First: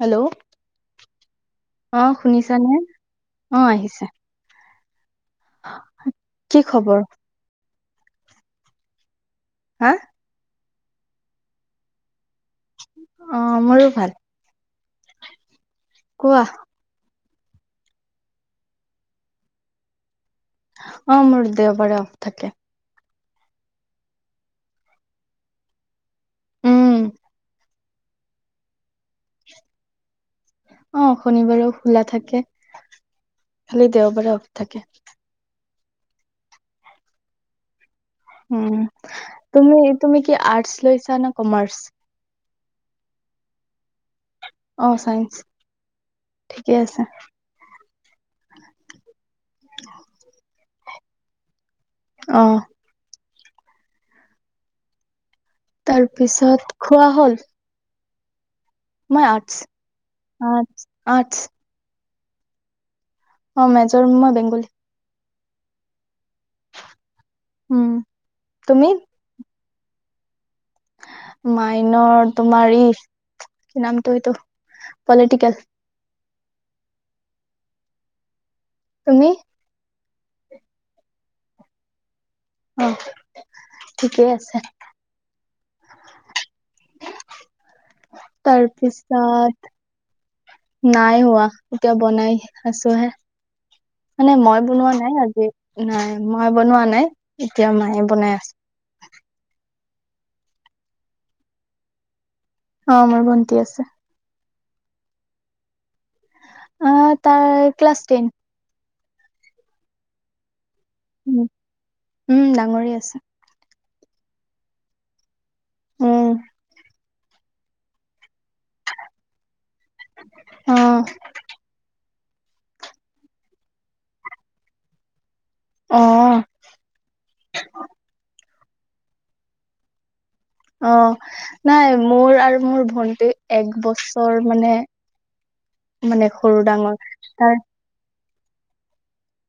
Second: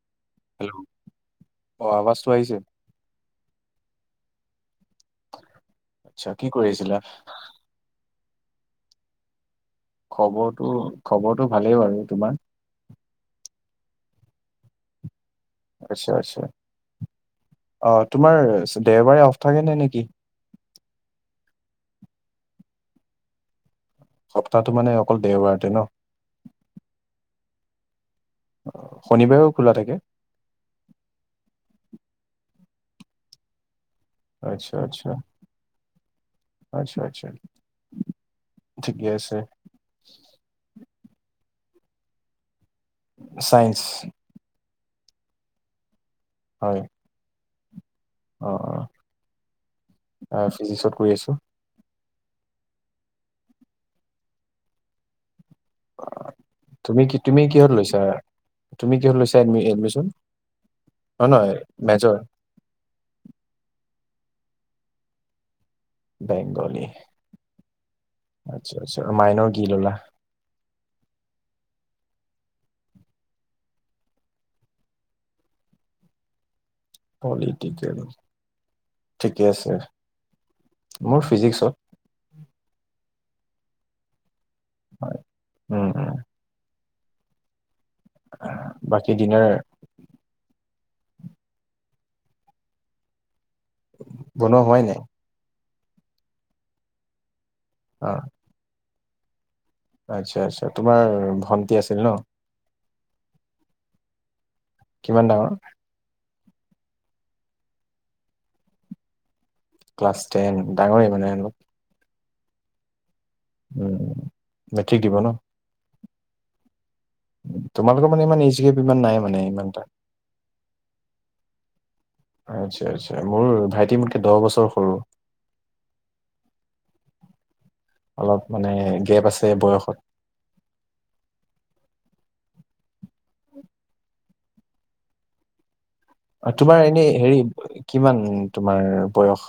Hello hello অ অহ আৱাজটো আহিছে শুনিছানে অহ আহিছে। আচ্ছা কি কৰি আছিলা। হা খবৰটো খবৰটো ভালেই বাৰু তোমাৰ- অহ মোৰো ভাল- আচ্ছা কোৱা আচ্ছা অহ তোমাৰ দেওবাৰে অফ থাকে নে নেকি? অহ মোৰ দেওবাৰে অফ থাকে সপ্তাহটো মানে অকল দেওবাৰতে ন উম শনিবাৰেও খোলা থাকে অ শনিবাৰেও খোলা থাকে খালি দেওবাৰে অফ আচ্ছা থাকে আচ্ছা আচ্ছা আচ্ছা উ ঠিকে আছে তুমি তুমি কি আৰ্টচ লৈছা নে কমাৰ্চ চাইন্স অ চাইন্স ঠিকে হয় আছে অ অ ফিজিক্সত কৰি আছো অ তাৰ পিছত তুমি খোৱা কি তুমি হ'ল কিহত লৈছা তুমি কিহত মই লৈছা আৰ্টচ এডমিশ্যন আৰ্টচ অ আৰ্টচ নহয় মেজৰ অ মেজৰ মই বেংগলী বেংগলী উম আচ্ছা তুমি আচ্ছা মায়নৰ কি ললা মাইনৰ তোমাৰ ই কি নামটো এইটো পলিটিকেল পলিটিকেল তুমি ঠিকে আছে মোৰ ফিজিক্সত অ ঠিকেই আছে হয় উম উম বাকী ডিনাৰ তাৰপিছত নাই হোৱা এতিয়া বনাই আছো হে মানে মই বনোৱা নাই আজি নাই মই বনোৱা নাই এতিয়া মায়ে অ বনাই আছে আচ্ছা আচ্ছা তোমাৰ ভণ্টি আছিল ন অ মোৰ ভন্তি আছে কিমান ডাঙৰ অ তাই ক্লাছ টেন ক্লাছ টেন ডাঙৰে মানে অলপ উম ডাঙৰে আছে মেট্ৰিক দিব ন উম তোমালোকৰ মানে ইমান ইজিকে [unintelligible] বিমান নাই মানে ইমান এটা অ আচ্ছা আচ্ছা মোৰ ভাইটি মোতকে দহ বছৰ সৰু অ অলপ মানে গেপ আছে বয়সত অ নাই মোৰ আৰু মোৰ ভন্টি এক বছৰ মানে [inaudible] সৰু তোমাৰ ডাঙৰ এনে হেৰি তাৰ কিমান তোমাৰ বয়স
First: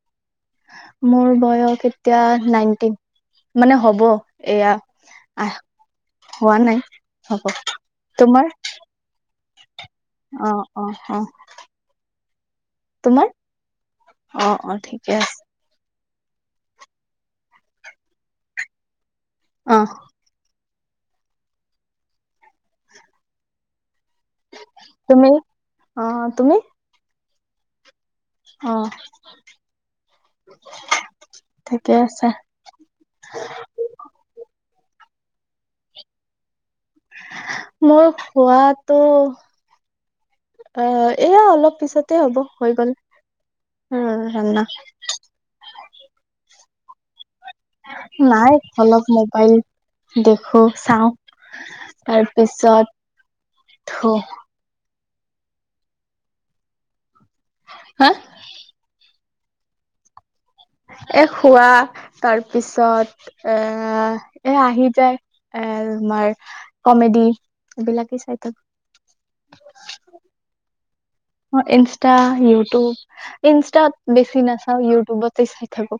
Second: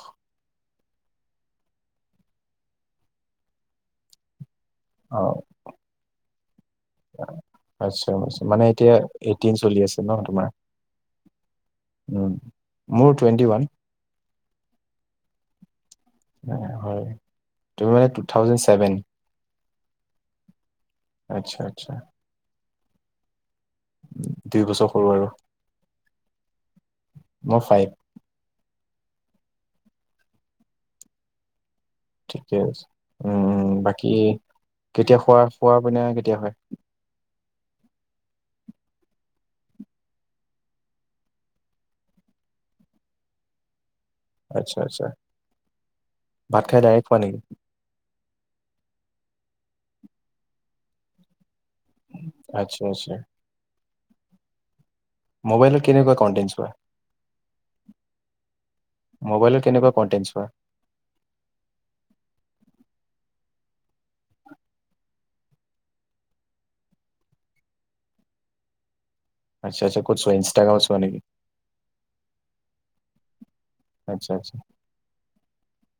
মোৰ বয়স এতিয়া নাইনটিন মানে হ'ব এয়া অ আহ হোৱা নাই হ'ব তোমাৰ মানে এতিয়া এইটটিন চলি আছে ন তোমাৰ অ অ অ উম মোৰ তোমাৰ টুৱেণ্টি ওৱান অ অ ঠিকে আছে হয় তুমি মানে টু থাউজেন ছেভেন অ আচ্ছা আচ্ছা দুই বছৰ সৰু আৰু তুমি অ তুমি মই ফাইভ। অ'। ঠিকে আছে ঠিকে আছে। উম উম, বাকী কেতিয়া খোৱা খোৱা পিনা কেতিয়া হয়? মোৰ খোৱাটো আহ এয়া অলপ পিছতে হ'ব হৈ গল। উম, আচ্ছা আচ্ছা [unintelligible] ভাত খাই ডাইৰেক্ট শুৱা নেকি? নাই অলপ মোবাইল দেখো চাওঁ। আচ্ছা তাৰপিছত আচ্ছা ঢৌ মোবাইলৰ কেনেকুৱা কণ্টেন্ট চোৱা? হা? মোবাইলৰ কেনেকুৱা কনটেন্ট চোৱা? [inaudible] এ খোৱা তাৰ পিছত এ এ আহি যায় এ তোমাৰ কমেডি এইবিলাকে চাই থাকো। আচ্ছা আচ্ছা ক'ত চোৱা ইষ্টাগ্ৰামত চোৱা নেকি? অ' ইনষ্টা, ইউটুব। ইনষ্টাত আচ্ছা বেছি আচ্ছা নাচাওঁ ইউটুবতে চাই থাকো।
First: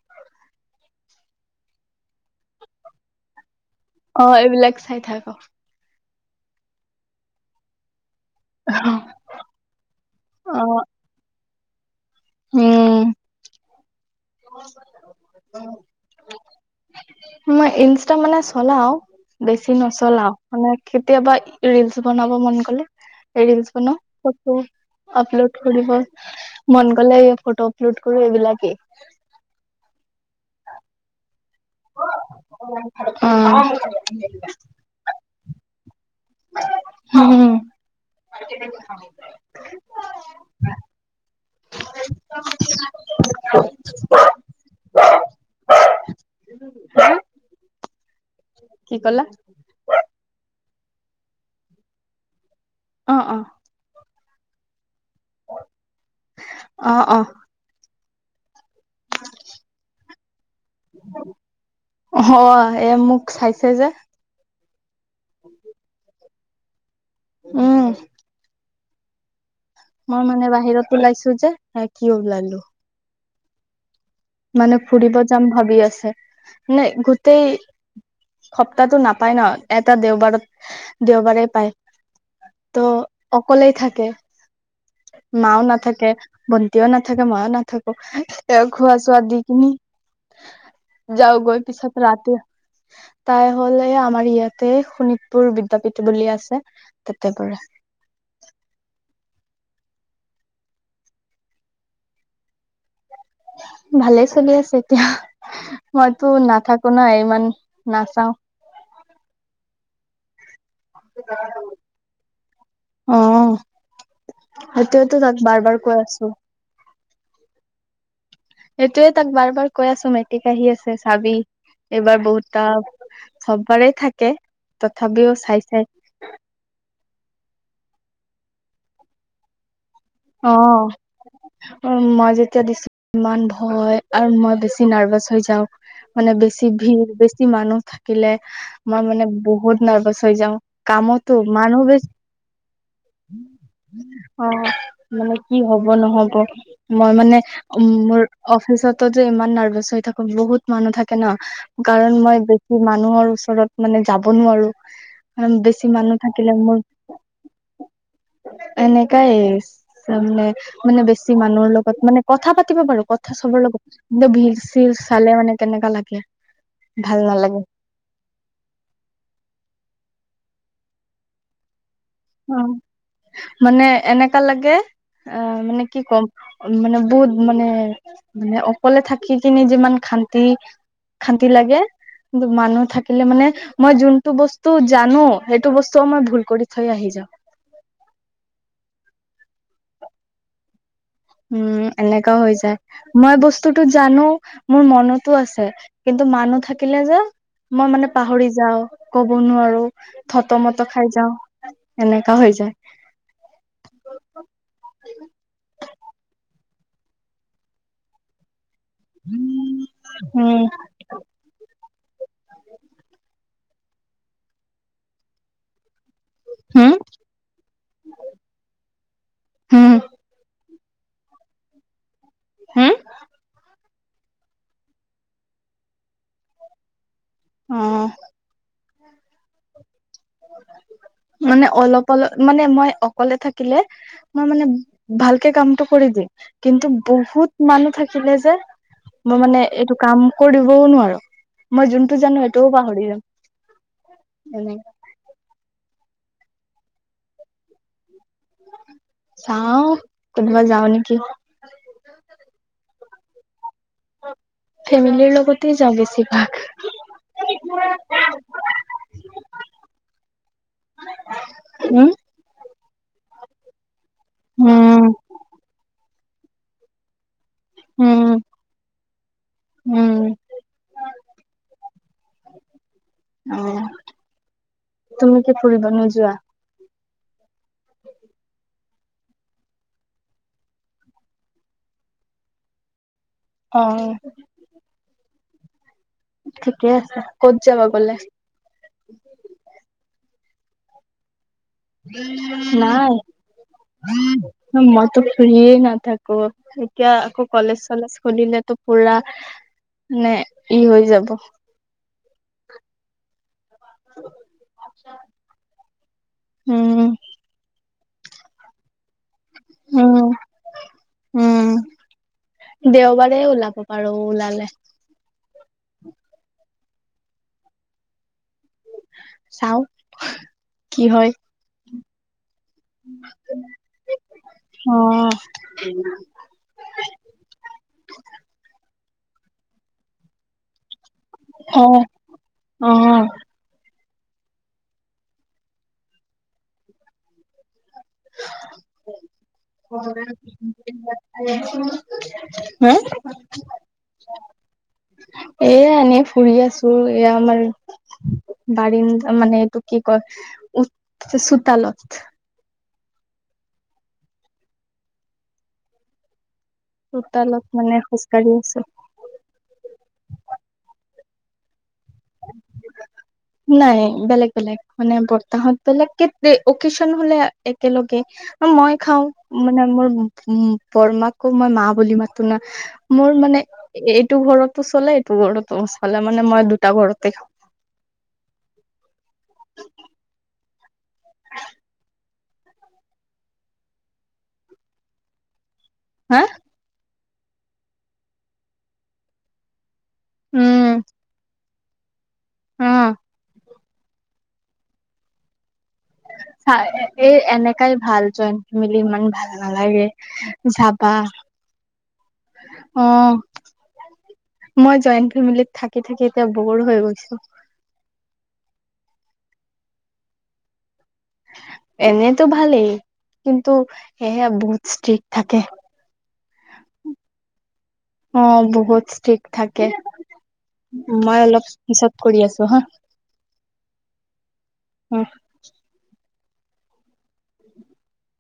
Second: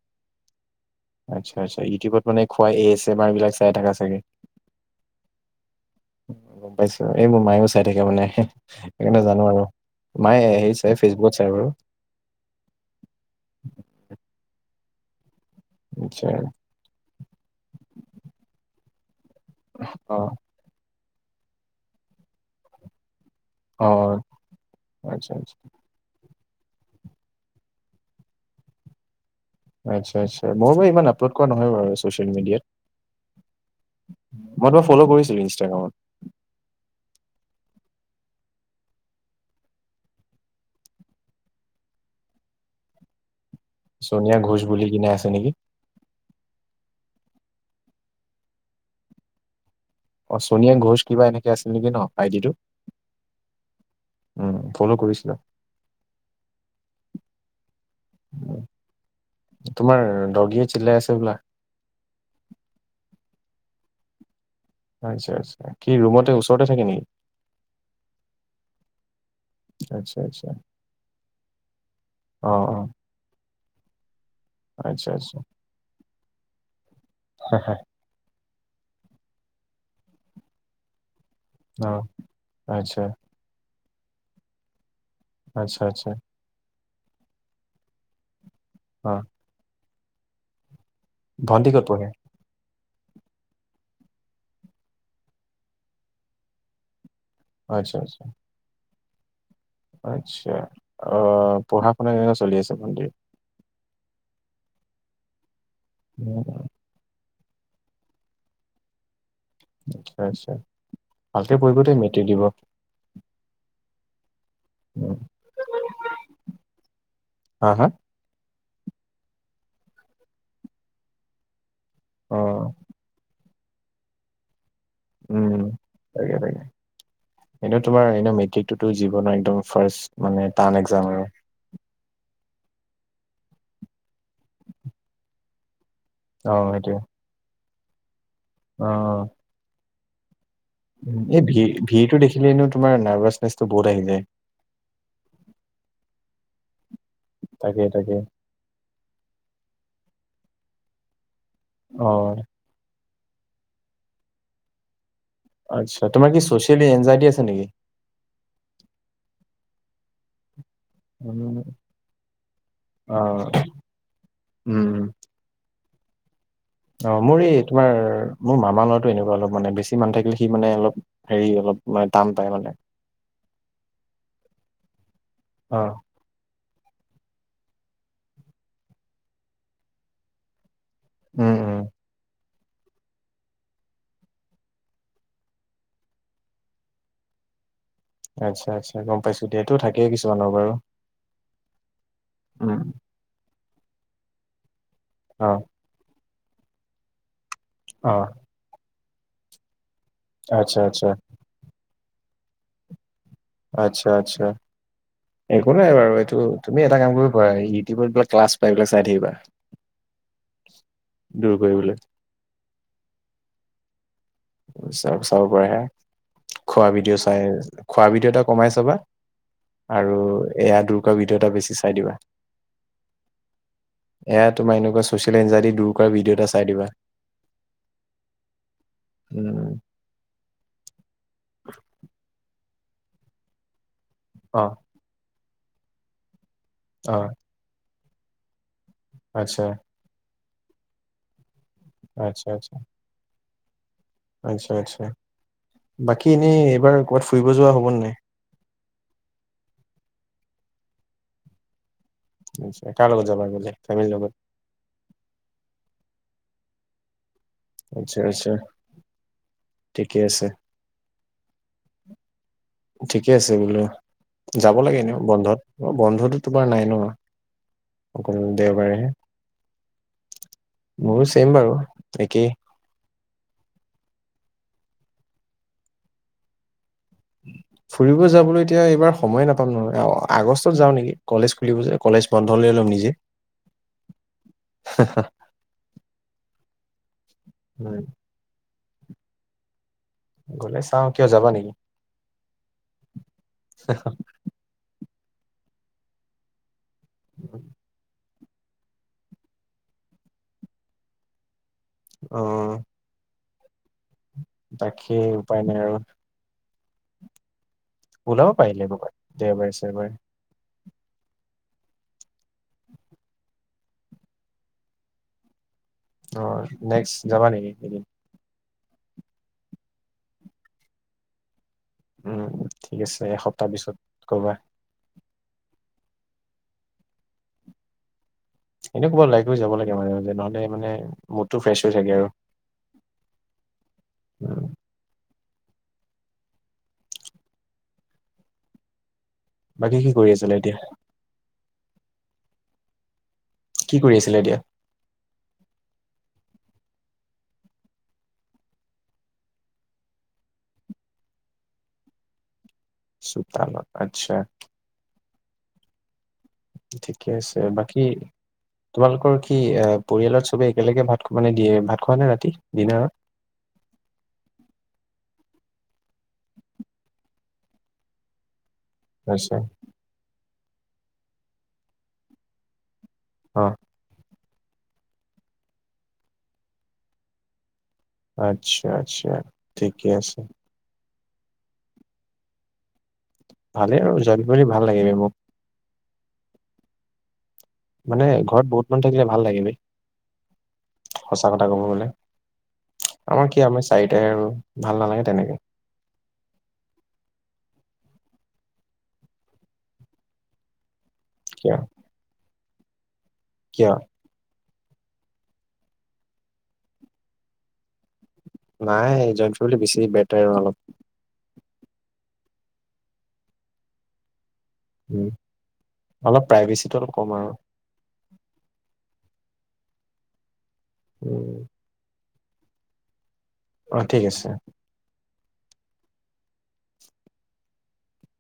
আচ্ছা আচ্ছা। ইউটিউবত মানে খোৱা, এ এচ এম আৰ বিলাক চাই থাকা চাগে অ' এইবিলাক চাই থাকো। গম পাইছো এ মোৰ মায়ো চাই থাকে মানে। সেইকাৰণে জানো আৰু মায়ে অ হেৰি চাই ফেচবুকত চাই বাৰু। উম আচ্ছা মই ইনষ্টা মানে চলাও বেছি অ নচলাও মানে কেতিয়াবা ৰিলচ বনাব মন গলে ৰিলছ্ অ বনাও, ফটো আচ্ছা আচ্ছা আপলোড কৰিব মন গলে ফটো আপলোড কৰো এইবিলাকে। আচ্ছা আচ্ছা মই বাৰু ইমান আপলোড কৰা নহয় বাৰু ছচিয়েল মিডিয়াত। মই তোমাক ফ'ল' কৰিছিলোঁ ইনষ্টাগ্ৰামত। উম। [unintelligible] ছোনিয়া ঘোঁচ বুলি কিনে আছে নেকি? কি কলা? অ' ছোনিয়া ঘোচ কিবা এনেকে আছিল নেকি ন আইডিটো? অ' অ'। উম, ফলো কৰিছিলোঁ। অ অ তোমাৰ দগীয়ে চিল্লাই আছে হবোলা? হয় এ [unintelligible] আচ্ছা আচ্ছা, কি ৰুমতে ওচৰতে থাকে নেকি? উম। আচ্ছা মই আচ্ছা মানে বাহিৰত ওলাইছো যে, এ কিঅ অ ওলালো অ মানে আচ্ছা ফুৰিব আচ্ছা যাম ভাবি আছে, নাই গোটেই সপ্তাহটো নাপায় ন এটা দেওবাৰত - দেওবাৰে প্ৰায়, অ আচ্ছা ত' অকলেই থাকে। মাও আচ্ছা নাথাকে, আচ্ছা ভন্তিও নাথাকে, মইও নাথাকো। ইয়াক খোৱা অ চোৱা দি কিনি যাওগৈ ভণ্টি ক'ত পিছত পঢ়ে ৰাতি তাই হলে আমাৰ ইয়াতে শোণিতপুৰ বিদ্যাপীঠ বুলি আছে তাতে আচ্ছা আচ্ছা পঢ়ে। আচ্ছা। অ পঢ়া শুনা কেনেকা চলি আছে? ভণ্টিৰ ভালে চলি আছে এতিয়া মইতো উম, নাথাকো না ইমান নাচাও। আচ্ছা আচ্ছা, ভালকে পঢ়িব দে মেট্ৰিক দিব। উম, সেইটোৱেতো তাক বাৰ বাৰ কৈ আছো। হা হা সেইটোয়ে তাক বাৰ বাৰ কৈ আছো মেট্ৰিক আহি আছে চাবি এইবাৰ অ বহুতটা চব বাৰেই থাকে তথাপিও চাই চাই এনেও তোমাৰ এনে মেট্ৰিকটোতো জীৱনৰ একদম ফাৰ্ষ্ট মানে অ টান এক্সাম আৰু। উ মই জে যেতিয়া দিছো ইমান ভয় হয় আৰু মই বেছি নাৰ্ভাচ হৈ যাওঁ। মানে অ বেছি সেইটোৱে। ভিৰ বেছি মানুহ থাকিলে অ মই মানে বহুত নাৰ্ভাচ হৈ যাওঁ। কামতো মানুহ বে নাৰ্ভাচ নেচ অ মানে কি হব নহব মই মানে তাকে উম তাকে মোৰ অফিচ তাৰপিছতো যে ইমান নাৰ্ভা হৈ থাকো বহুত মানুহ থাকে ন কাৰণ মই অ', বেছি মানুহৰ ওচৰত মানে যাব নোৱাৰো। আৰু বেছি আচ্ছা মানু তোমাৰ কি থাকিলে মোৰ চচিয়েলি এনজাইটি আছে নেকি? এনেকাই তামানে মানে বেছি উম, মানুহৰ লগত মানে কথা পাতিব বাৰু কথা অ', চবৰ লগত কিন্তু ভিৰ উম, চিৰ উম। চালে মানে কেনেকা লাগে। কি অ মোৰ এই তোমাৰ মোৰ মামা লৰাটো এনেকুৱা অলপ মানে বেছি সিমান থাকিলে সি মানে অলপ হেৰি অলপ তান পায় মানে মানে এনেকা লাগে অ মানে কি ক'ম মানে বুত মানে মানে অকলে থাকি কিনে যিমান খান্তি খান্তি উম, লাগে উম, মানুহ থাকিলে মানে মই যোনটো বস্তু জানো সেইটো বস্তুও মই ভুল কৰি থাক থৈ আহি যাওঁ। আচ্ছা আচ্ছা গম পাইছো দিয়েতো থাকেইেকিছুমানৰ বাৰু উম এনেকাও হৈ যায় উম, মই বস্তুতটো জানো মোৰ মনতো অ', আছে কিন্তু ত মানুহ থাকিলে যে মই মানে অ', পাহৰি যাওঁ ক'ব নোৱাৰো। থত আচ্ছা মত আচ্ছা খাই যাও এনেকা হৈ যায়। আচ্ছা আচ্ছা। একো নাই বাৰু এইটো তুমি এটা কাম কৰিব পাৰা ইউটিবত গৈ ক্লাছ পাই এইবিলাক চাই থাকিবা। উম, দূৰ কৰিবলে। চব চাব পাৰে। খোৱা হম, ভিডিঅ'ও চাই খোৱা ভিডিঅ' এটা কমাই চাবা হম, আৰু এয়া দুৰ্গা ভিডিঅ' এটা বেছি চাই দিবা। হম এয়া তোমাৰ এনেকুৱা ছচিয়েল এঞ্জাদি দূৰ কৰা ভিডিঅ' এটা চাই দিবা। আহ উম মানে অলপ অলপ মানে মই অকলে থাকিলে মই অ মানে ভালকে কামটো কৰি দিম কিন্তু অ বহুত মানুহ থাকিলে যে মই মানে আচ্ছা এইটো কাম কৰিবও নোৱাৰো মই যোনটো জানো আচ্ছা সেইটোও আচ্ছা পাহৰি যাম। আচ্ছা এনে আচ্ছা বাকী এনেই এইবাৰ কবাত ফুৰিব যোৱা হ'ব নে নাই চাও কোনোবা যাও নেকি। নিশ্চয় কাৰ লগত যাবা গ'লে। ফেমিলিৰ লগত ফেমিলিৰ লগতে যাওঁ বেছিভাগ। আচ্ছা আচ্ছা ঠিকে আছে। উম। ঠিকে আছে বোলো যাব লাগে উম, এনেও বন্ধত বন্ধতো তোমাৰ নাই ন উম, অকল দেওবাৰেহে। উম, মোৰো চেইম বাৰু একেই। অ তুমি কি ফুৰিব নোযোৱা? [inaudible] ফুৰিব যাবলৈ এতিয়া এইবাৰ সময়ে নাপাম নহয় আগষ্টত যাওঁ নেকি কলেজ খুলিব যে কলেজ বন্ধ লৈল নিজে অ ঠিকে আছে ক'ত যাবা উম, গ'লে? গলে চাও কিয় যাবা নেকি? নাই মই টো ফ্ৰী নাথাকো এতিয়া আকৌ কলেজ চলেজ সুধিলেতো পুৰা মানে ই হৈ যাব। অহ উপায় নাই আৰু উম ওলাব পাৰিলে লেববাৰ দেওবাৰে চেওবাৰে উম, উম দেওবাৰে ওলাব পাৰো ওলালে। অ নেক্সট যাবা নেকি এদিন চাও কি হয়? উম, ঠিক আছে এসপ্তাহ পিছত ক'বা অ এনে ক'ৰবাত ওলাইকৈ যাব লাগে মানে যে নহ'লে মানে মুদটো ফ্ৰেছ হৈ অ', থাকে অ', আৰু। [unintelligible] বাকী হা কি কৰি আছিলা এতিয়া? কি কৰি আছিলা এতিয়া? এ এনে ফুৰি আছ- ৰ আমাৰ বাৰীন মানে এইটো কি ক চোতাল। [unintelligible] চুতাল আচ্ছা ঠিকে আছে চোতালত মানে বাকী খোজকাঢ়ি আছো তোমালোকৰ কি এ পৰিয়ালত চবে একেলগে ভাত মানে দিয়ে ভাত খোৱা নে ৰাতি ডিনাৰত। নাই বেলেগ বেলেগ মানে বৰ্তা হত বেলেগ কে অকচন হলে একেলগে। মই খাও আচ্ছা মানে মোৰ বৰমাকো মই মা বুলি মাতো না। মোৰ মানে অ এ এট এইটো ঘৰতো চলে এইটো ঘৰতো চলে মানে মই দুটা ঘৰতে খাওঁ। আচ্ছা আচ্ছা ঠিকে আছে। ভালেই আৰু জইল বুলি ভাল লাগে মোক। হা মানে ঘৰত বহুত মানুহ থাকিলে ভাল লাগে বে। উম। তা ক'ব গ'লে অ আমাৰ কি আমাৰ চাৰিটাই আৰু ভাল নালাগে তেনেকে। [inaudible] চা এই এনেকাই ভাল জইন ফেমিলি ইমান ভাল নালাগে যাবা। কিয়? অ। কিয়? মই জইণ্ট ফেমিলিত থাকি থাকি এতিয়া বৰ হৈ গৈছো। নাই জইণ বুলি বেছি বেটাৰ আৰু অলপ। এনেতো ভালেই কিন্তু সেহে ব- ষ্টিক উম থাকে অলপ প্ৰাইভেচিটো অলপ কম আৰু অ বহুত ষ্ট্ৰিক। থাকে মই উম অলপ পিচত কৰি আছো হা। অ ঠিক আছে। [inaudible] [inaudible]